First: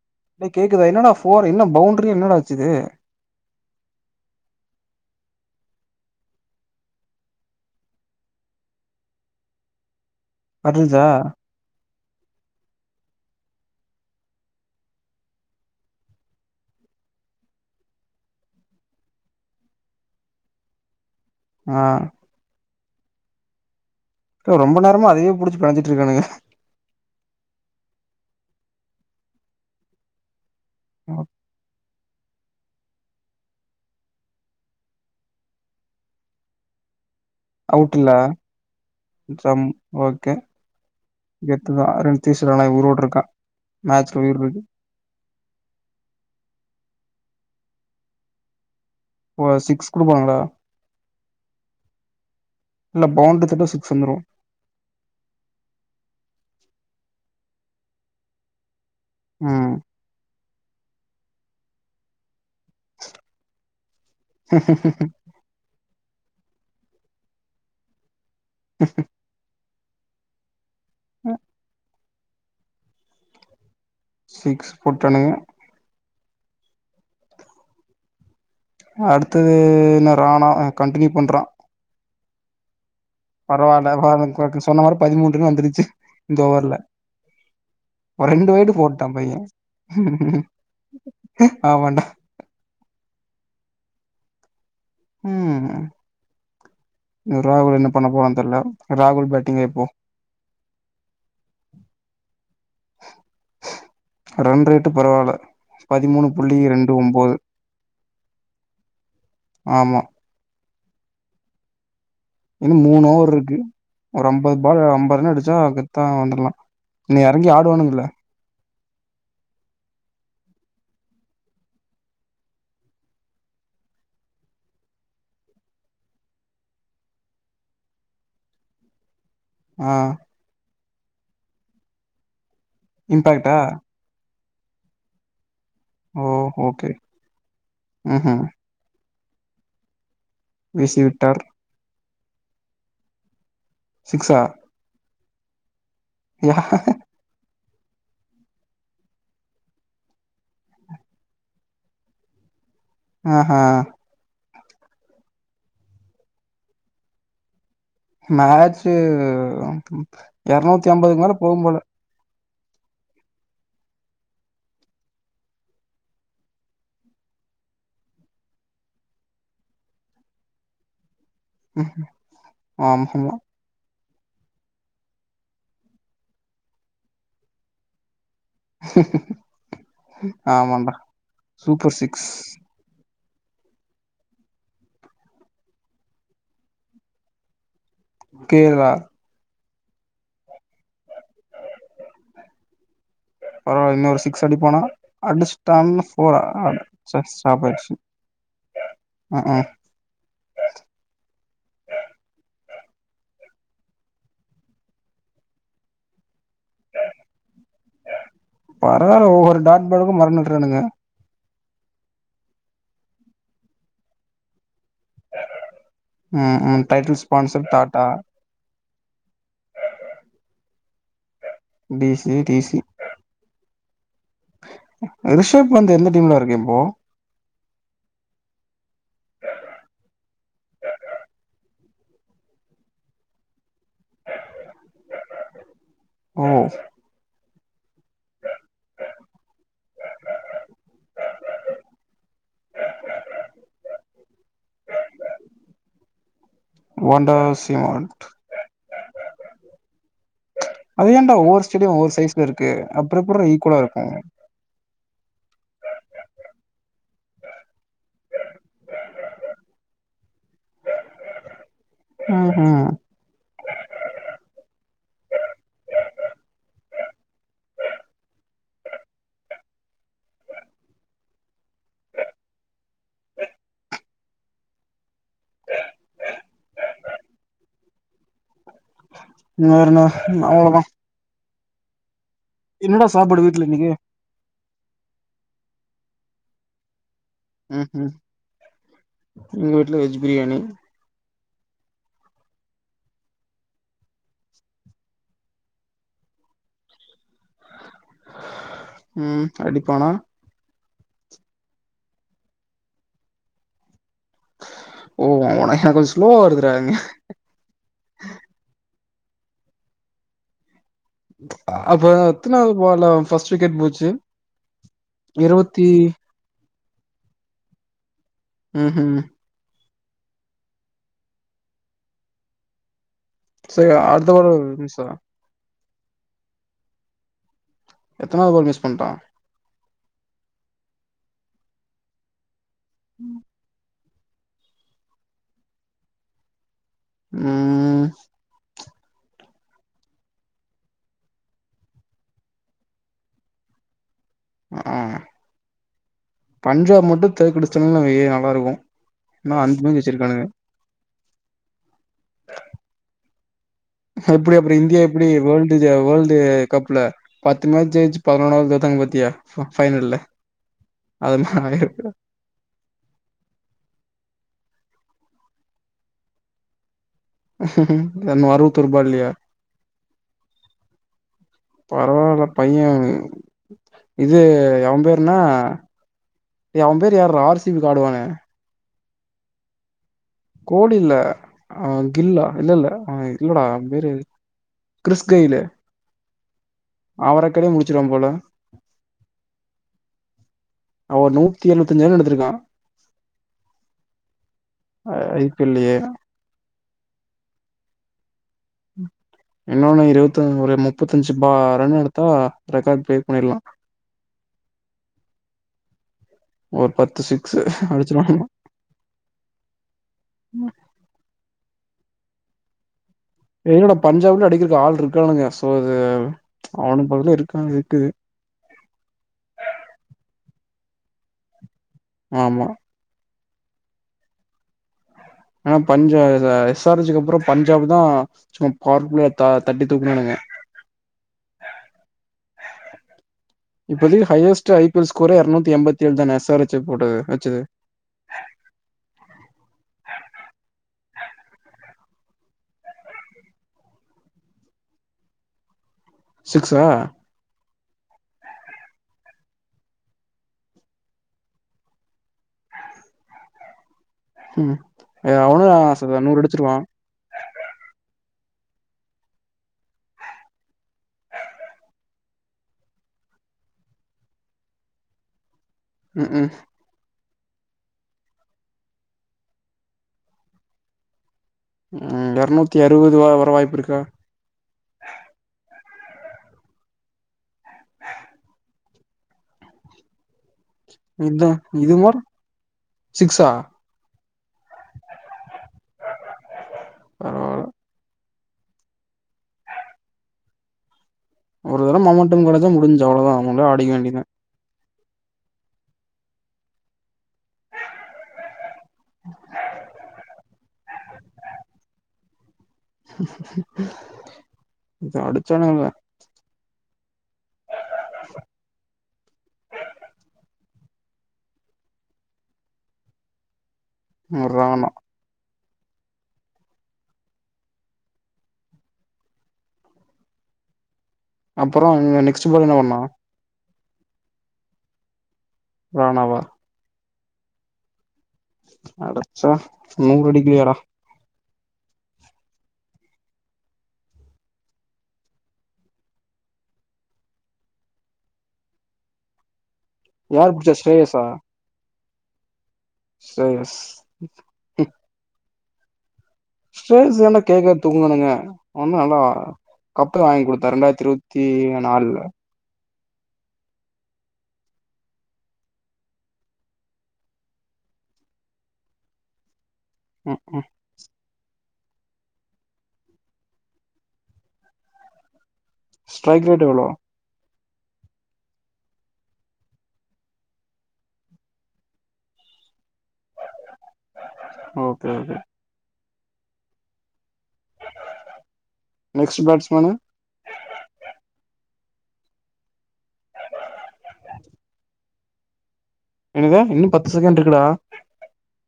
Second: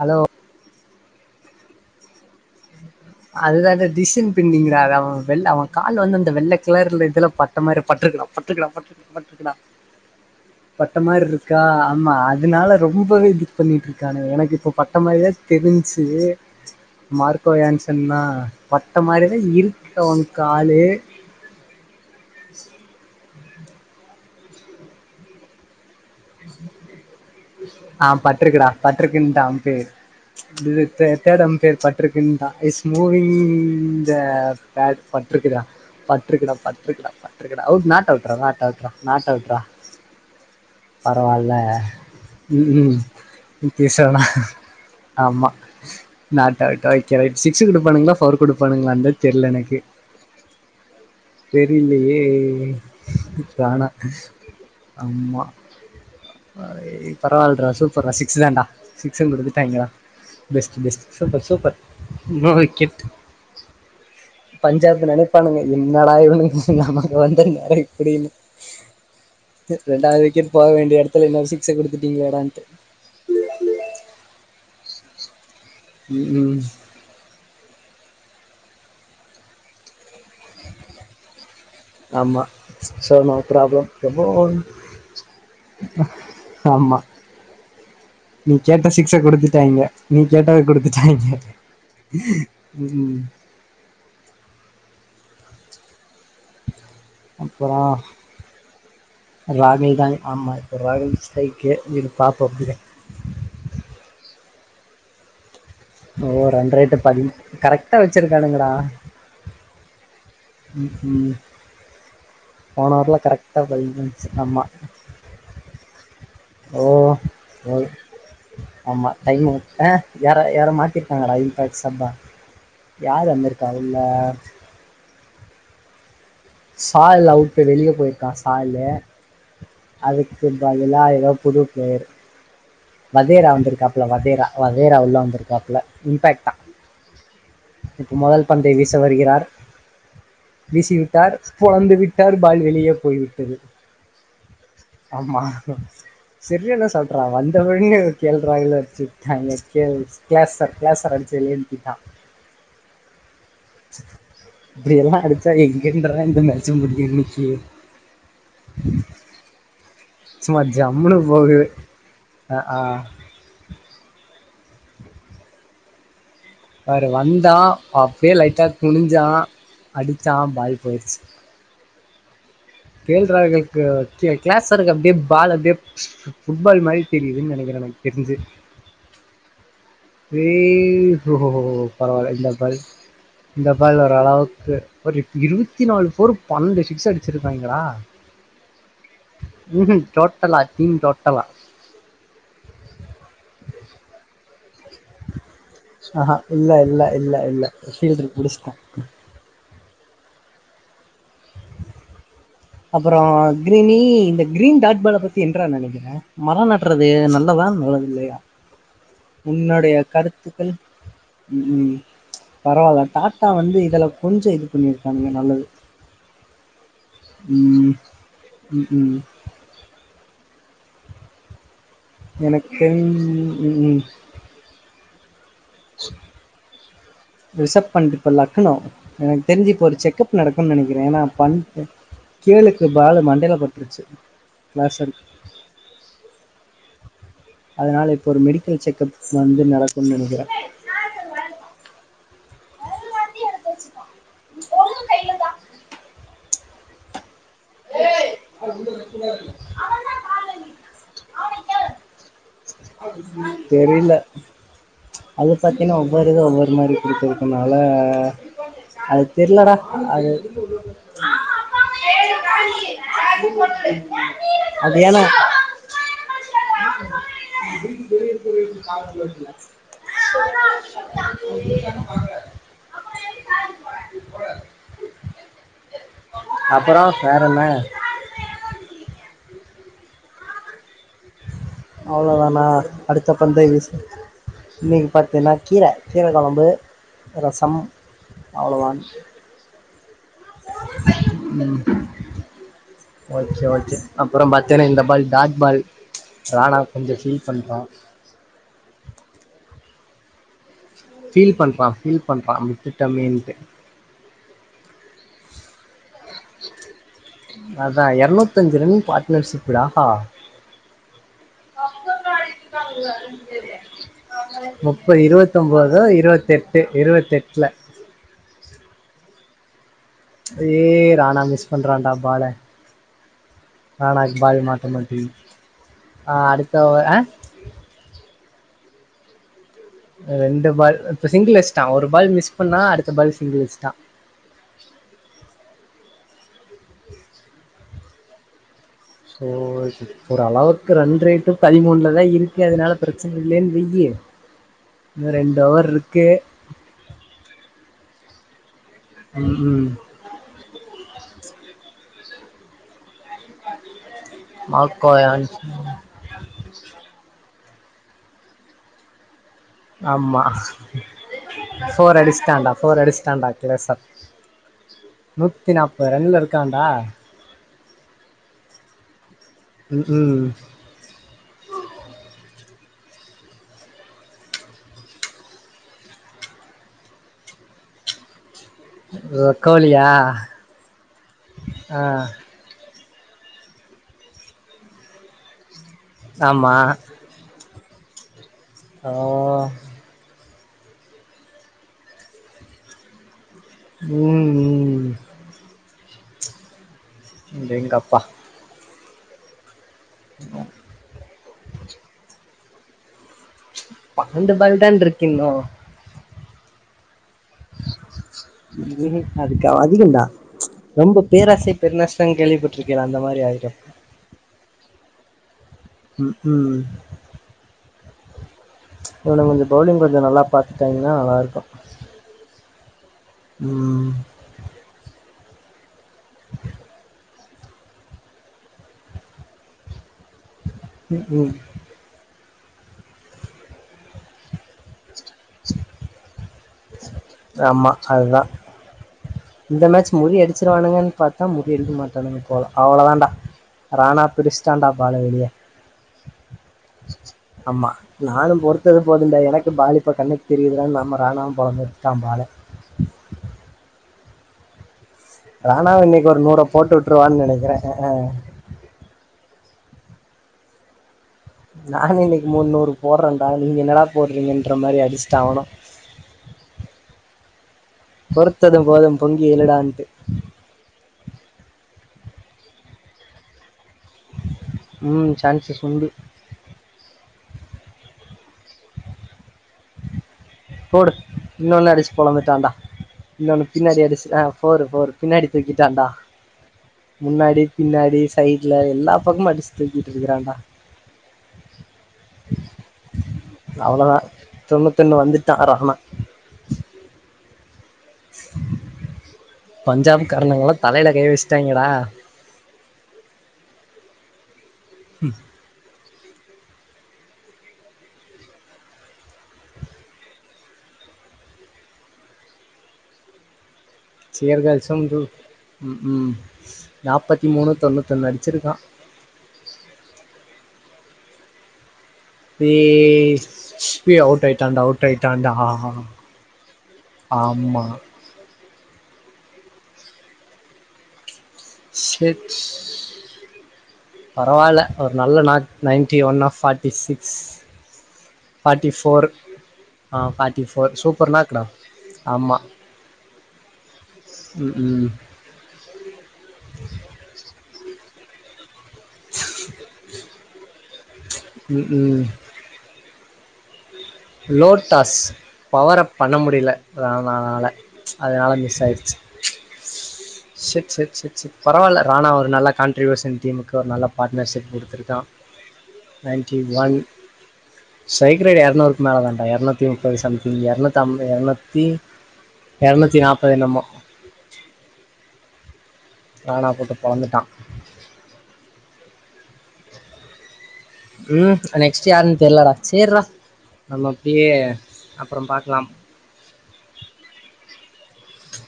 hello நீ கேக்குதா என்னடா போர் என்ன பவுண்ரி என்னட அதுதான் த டிசன் [unintelligible] வெள்ள அவன் கால வந்து அந்த வெள்ள கிளர்ல இதுல பட்ட மாரி பட்ருக்குடா பட்ருக்குடா பட்ருக்குடா பட்ருக்குடா பட்ட வர்லிச்சா மாரிருக்கா ஆமா அதனால ரொம்பவே இது பண்ணிட்டு இருக்கான எனக்கு இப்ப பட்ட மாதிரிதான் தெரிஞ்சு மார்க் இப்பயான் சொன்னா பட்ட மாரிதான் இருக்கு ஓன் காலு ஆஹ் உ ரொம்ப நேரமா அதையவே புடிச்சு பெனஞ்சிட்டு இருக்கானுங்க ஆஹ் பட்ருக்குடா பட்ருக்கு தான் பேர் இது தேர்டு அம்பேர் ப பட்ருக்குன்டா இஸ் மூவிங் இந்த பேட் பட்டிருக்கிதா பட்டிருக்கிதா பட்டிருக்கிதா பட்டிருக்கிதா அவுட் நாட் அவுட் நாட் அவுட்தா நாட் அவுட்தா சம் ஓகே பரவால்ல கெத்துதா ரன்தீஸ் ராணா உம் உம் உயிரோட இருக்கா ம் கே மேட்ச்ல சனா உயிர் இருக்கு ஆமா நாட் கரெக்ட் கரெக்ட் சிக்ஸ் குடுப்பானுங்களா ஃபோர் குடுப்பானுங்களா அதா தெரியல ஓ எனக்கு சிக்ஸ் குடுப்பாங்களா தெரியலையே இல்ல பவுண்ட்ரி தட்டா தானா சிக்ஸ் வந்துரு ஆமா அஹ் பரவால்றா சூப்பர்டா சிக்ஸ் தாண்டா சிக்ஸ்ன் ம் குடுத்துட்டாங்களா பெஸ்ட் பெஸ்ட் சூப்பர் சூப்பர் கிட் பஞ்சாப் நினைப்பானுங்க என்னடா இவனுங் நமக்கு வந்து நேரோ இப்படி இழு ஹ ரெண்டாவது விக்கெட் போக வேண்டிய இடத்துல இன்னொரு சிக்ஸ் குடுத்து விட்டீங்ளேடான்ட்டு சிக்ஸ் போட்டானுக ம் ஹும் அடுத்தது ந ரானா கண்டினியூ பண்றான் ஆமா சோ நோ ப்ராப்ளம் ரொம்போ சொன்ன மாரி பதிமூணு ரன் வந்துருச்சு இந்த ஓவர்ல ஆமா ஒரு ரெண்டு நீ வைடு கேட்ட போட்டா சிக்ஸ பைய குடுத்துட்டாஙீக நீ கேட்டத குடுத்துட்டாஙீக ஆமாண்டா உம் உஹூம் அப்புறோ ராகுல் பேட்டிங்க இப்போ ராகுல்தா ஆமா இப்ப ராகுல் ஸ்ட்ரைக் பாப்போ அப்படியே ரண் ரேட்டு பரவால்ல ஓ பதிமூணு புள்ளி ரன் ரெண்டு ரேட்டு பதி ஒம்போது கரெக்டா வச்சிருக்கானுங்கடா ஆமா உம் உம் இன்னு மூணு ஓவர் இருக்கு ரன்ஸ் ஒரு ஐம்பது ஆமா பால் ஐம்பது ரன் அடிச்சா கெத்தா வந்துடலா ஓ நீ இறங்கி ஓ ஆடுவானுங்கல்ல ஆமா டைம் ஓவர் எ யார் யாரோ மாத்திருக்காங்கடா இம்பாக்ட் சம்பா யாரு வந்திருக்கா உள்ள சாயல் அவுட்டு் வெளிய போயிருக்கான் சாய்லு ஆ அதுக்கு பதி லா ஏதோ புது பிளேயர் வதேரா இம்பாக்டா வந்திருக்காப்பல வதேரா வதேரா உள்ள வந்திருக்கா இல்ல ஓ இம்பேக்ட்தா ஓகே இப்ப ம்ஹும் முதல் பந்தை வீச வருகி சர் வீசி விட்டார் பொழந்து விட் டர்பால் வெளியே போய்விட்டது சிக்ஸா ஆமா யா செரியதா சொல்றா வந்து [unintelligible] கேள்றாள என்ன அடிச்சாட்டாங்க கேர்ள்ஸ் ஆஹா [unintelligible] இப்படி எல்லா அடுத் எங்கிருந்துடா இந்த மேட்ச் முடியு இன்னிக்கி மேட்சு சும்மா ஜம்முனு போகுது ஆஹ ஆ வேற வந்தான் அப்பயே லைட்டா குனிஞ்சா அடிச்சா பால் போயிருச்சு உ கேள்றா எங்க ட்டே க்ளாஸ் எனக்கு அப்டியே பால் அப்டியே புஃட் பால் மாரி தெரியுதுனு நெனைக்கேன் எனக்கு தெருஞ்சு ஆமாண்டா [unintelligible] சூப்பர் சிக்ஸ் பரவாயில்ல இந்தா பால் இந்த பால் ஓரளவுக்கு ஒரு இருபத்தி நாலு போர் பன்னெண்டு சிக்ஸ் அடிச்சிருப்பாங்களா கேரளா உம்ஹீம் டோடல்லா டீம் டோட் பரவால இன்னொரு சிக்ஸ் அடிப்பானா அடிச்சுட்டான் ஆஹா ஃபோரு இல்ல இல்ல ச்சே இல்ல இல்ல ஸ்டாபாயிருச்சு ஃபீல்டு புடிச்சிட்டே அஹு அஹ உஹ அப்புறோ கிரீனி இந்த கிரீன் டாட்பால பத்தி என்ற நெனைக்கிறே மரம் நட்டுறது நல்லதா நல்லது இல்லையா பரவாயில்ல ஒவ்வொரு டாட் உன்னுடைய பாலுகு மர கருத்துக்கள் நட்டுறானுங்க பரவாயில்ல டாட்டா வந்து இதில கொஞ்சோ இது பண்ணியிருக்காங்கங்க நல்லது ம் ம் டைட்டில் ஸ்பான்சர் ம் டாட்டா ம்ஹூம் டி சி டி எனக் சி தெரிஞ் ம் ம் அதுஸ் ரிசப் அண்ட் இப்ப லக்னோ எனக்கு தெரிஞ்சு இப்ப ஒரு செக்ப் நடக்கும்னு நெனைக்கிறே ஏன்னா ப கேழுக்கு பாலு மண்டல பட்டுருச்சு [unintelligible] ஆஹ் அதனால இப்ப ஒரு மெடிக்கல் செக்கப் வந்து நடக்கும்னு நெனைக்கிறே பொழுது கைல தா ஒண்டஸ் சிமாண்ட் அது ஏன்டா ஒவ்வொரு ஸ்டேடியம் ஒவ்வொரு சைஸ்ல இருக்கு அப்புறோ எப்புட்றா ஈக்குவலா இருக்கும் தெரில கொடுத்துருக்கனால அது தெரிலடா அது ம் ம் அது ஏனா அப்புறோ வேற என்ன வேறென்ன அவ்ளோதா அவ்வளோதானா என்னடா அடுத்த சாப்பாடு வீட்ல பந்தய இன்னைக்கு பேசு இன்னைக்கு பாத்தீன்னா கீர கீரக் கொழம்பு ரசம் ம் அவ்ளதா ட்ல வெஜி உம் ஓகே ஓகே அப்புறோ பாத்தேனா இந்த பால் டாட் பால் ராணா கொஞ்சம் ஃபீல் பண்றா உம் அப்டி போனா ஃபீல் பண்றா ஃபீல் பண்றா விட்டுட்டமேன்ட்டு ஓ ஒனக் [unintelligible] லோவா வருதுறா இங்க அதா எரநூத்தஞ்சு ரன் அடிச்சுருக்குடா அப்ப எத்தனாவது பால்ல ஃபர்ஸ்ட் விக்கெட் போச்சு முப்பது இருவத்தி இருவத்தொம்போதோ இருவத்தெட் டு இருவத்தெட்டுல உஹம் ஏ ரானா மிஸ் பண்றான்டா பால சரி அடுத்த வாரம் ச ஆஹ் அடுத்த ஆஹ் எத்தனாவது பால் மிஸ் பண்ட்டான் ரெண்டு பால் இ சிங்கிள் அடிஸ்டான் ஒரு பால் மிஸ் அப்பனா அடுத்த பால் சிங்கில்ஸ் தான் [inaudible] உம் சோ ஒரு அளவுக்கு ரன் ரேட்டு பதிமூணுலதான் இருக்கு அதனால பிரச்சனை இல்லையேன்னு வெய்யி ஆஹ் இன்னு ரெண்டு ஓவர் இருக்கு பஞ்சாப் மட்டும் தோக்கடிச்சோம்னு வையி வரும் ம் இன்னும் ம் அந்து வச்சிருக்கானுங்க எப்படி அப்புறம் இந்தியா எப்படி மாக்கோயான் வேர்ல்டு வேர்ல்டு கப்ல பத்து மேட்ச் ஜெயிச்சு பதினொண்னாவது வந்தாங்க பாத்தியா ஃப ஃபைனல்ல ஆமா அது மாரி ஆயிருக்கு ஃபோர் அடிஸ்டாண்டா போர் அடிஸ்டாண்டா க்ளஸர் நூத்தி நாப்பது ரன்ல இருக்கான்டா என்ன அறுவத்தொரு பால் லயா உம் உம் பரவால்ல பைய இது எவம் பேருனா டே அவம் பேரு யார்றா ஆர் சி பி கு ஆடுவானே லக்கோலியா கோலி இல்ல அ கில் லா இல்ல இல்ல ஆஹ இல்லடா அவம்பேரு கிறிஸ்கெய்ல் ஆமா ச்சிருவாம் போல ஆஹ் அவ ஒரு நூத்தி எழுவத்தஞ்சு ரன் எடுத்துருக்கா உம் இப்பில்லையே ந்த எங்க அப்பா ம் இன்னொன்னு இருபத்த ஒரு முப்பத்தஞ்சு பா ரன் எடுத்தா ரெக்கார்ட் ப்ரேக் பண்ணிடலா பண்ணென்டு பால் தான இருக்கின்னோ ஒரு பத்து சிக் ஏ அதுக்கு அவ அதிகன்டா ரொம்ப பேராசை பெருநஷ்டன்னு கேள்விப்பட்டுருக்கிள அந்த மாரி ஆயிரு இல்லட பஞ்சாப்லயு அடிக்கறதுக்கு ஆள் இருக்கானுங்க சோ அது ம் ம் அவனு [unintelligible] இருக்கா இருக்கு இவனுங்க கொஞ்சோ பவுலிங் கொஞ்சோ நல்லா பாத்துட்டாங்கன்னா நல்லா இருக்கு ஆமா ம் ஆனா பஞ்சா இல்ல எஸ் ஆர் ஹெச் க்கு அப்புறோ பஞ்சாப் தா சும்மா பவர் பிளேயத் தா தட்டி தூக்குனானுங்க ம் ம் இப்பதைக்கு ஹையஸ்ட் ஐ பி எஸ் கூற எரநூத்தி எம்பத்தி ஏழு தா எஸ் ஆர் ஹெச் போட்டது வச்சது ஆமா அதுதா இந்த மேட்ச் மொழி அடிச்சிருவானுகன்னு பாத்தா மொழி எழுக்க மாட்டானுங்க போல அவ்ளோதான்டா ரானா பிரிச்சுட்டான்டா பால வெளிய சிக்ஸா அம்மா நானு பொறுத்தது போதுன் டா எனக்கு பாலிப்ப கண்ணுக்கு தெரியுதுடான்னு நம்ம ராணாவு பொழம்ப வச்சுட்டாம் பால ம் அவனு ரானாவு இன்னக்கு நூறு ஒரு நூர அடிச்சிருவா போட்டு விட்டுருவான்னு நெனைக்கிறே ஆ ஆ நானு இன்னக்கு முண்ணூறு போடுறேன்டா நீங்க என்னடா போடுறீங்கன்ற மாரி அடிச்சுட்டா அவனு ம் ம் பொறுத்தது போதும் பொங்கி எழுடான்ட்டு ம் எரநூத்தி அறுவது வ வர வாய்ப்பு இருக்கா ம் சான்சஸ் உண்டு போடு இதா இன்னொன்னு இது அடிச்சு மாரி பொழந்துட்டான்டா சிக்ஸா இன்னொன்னு பின்னாடி அடிச்சு ஆ ஃபோரு ஃபோரு பின்னாடி தூக்கிட்டான்டா பரவால்ல முன்னாடி பின்னாடி சைட்ல எல்லா பக்கமு அடிச்சு தூக்கிட்டு இருக்கிறான்டா ஒரு தடம் மொமண்டம் கெடஜா முடிஞ்சு அவ்ளோதா [unintelligible] அடிக்க வேண்டி தா தன்னு வந்துட்டா அ ரஹனா பஞ்சாப் காரங்கல்லா தலையல கை வச்சுட்டாங்கடா இது அடிச்சானுங்ஹல்ல சியர் ராணா கேல்சும் து ம் ம் நாப்பத்தி மூணு தொண்ணூத்தி ஒன்னு அடிச்சிருக்கா அப்புறோ இவ நெக்ஸ்ட் பால் என்ன பண்ணா பெஸ் ச் அவுட் ஆய்ட்டான்டா அவுட் டாண்டா ராணாவா ஆமா அடுச்சா நூறு [unintelligible] செட் பரவால்ல ஒரு நல்ல நா நைன்டி ஒன் ஆ ஃபார்ட்டி சிக்ஸ் ஃபாட்டி ஃபோர் ஆஹ் யார் ஃபாட்டி புடிச்சா ஃபோர் சூப்பர் நாக்டா ஆமா உ ம் ம் சுரேச ஏண்டா கேக்க தூக்கனானுங்க அவனு நல்லா கப்புல வாங்கி குடுத்தா ரெண்டாயிரத்தி இருவத்தி ம் நால்லுல ம் லோட்டாஸ் பவரப் பண்ண முடில அதனனால அதனால மிஸ் ஆயிடுச்சு ம் ம் செர் செர் செர் செரி பரவால்ல ராணா ஒரு நல்ல கான்ட்ரிபியூஷன் டீமுக்கு ஒரு நல்ல பார்ட்னர்ஷிப் குடுத்துருக்கா ஸ்ட்ரைக் நைன்ட்டி ரேட் எவ்ளோ வொன் ஸ்ரைக் ரேட் எரநூறு மேலே தாண்டா எரநூத்தி முப்பது சம்திங் எருநூத்தம்ப எரநூத்தி எரநூத்தி நாப்பது என்னமோ ஓகே ஓகே ராணா போட்டு பொளந்துட்டான் நெக்ஸ்ட் பேட்ஸ்மன் ம் நெக்ஸ்ட் யாருன்னு தெரிலடா சேர்ரா நம்ம அப்டியே அப்ரொ பாக்லாம் என்னது இன்னு பத்து செகண்ட் இருக்குடா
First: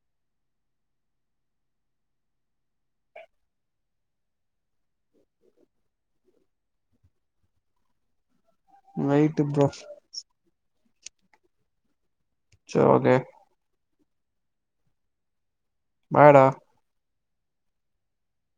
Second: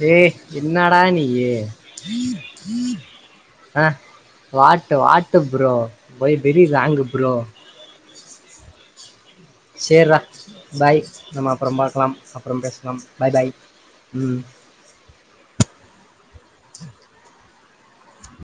டே என்னடா நீயு அஹ் what what bro why very wrong bro wait bro சேர்ரா பாய் நம்ம அப்றம் பாக்லாம் அப்புறம் சரி பேசலாம் ஓகே பாய் பாய் ம் பாய் டா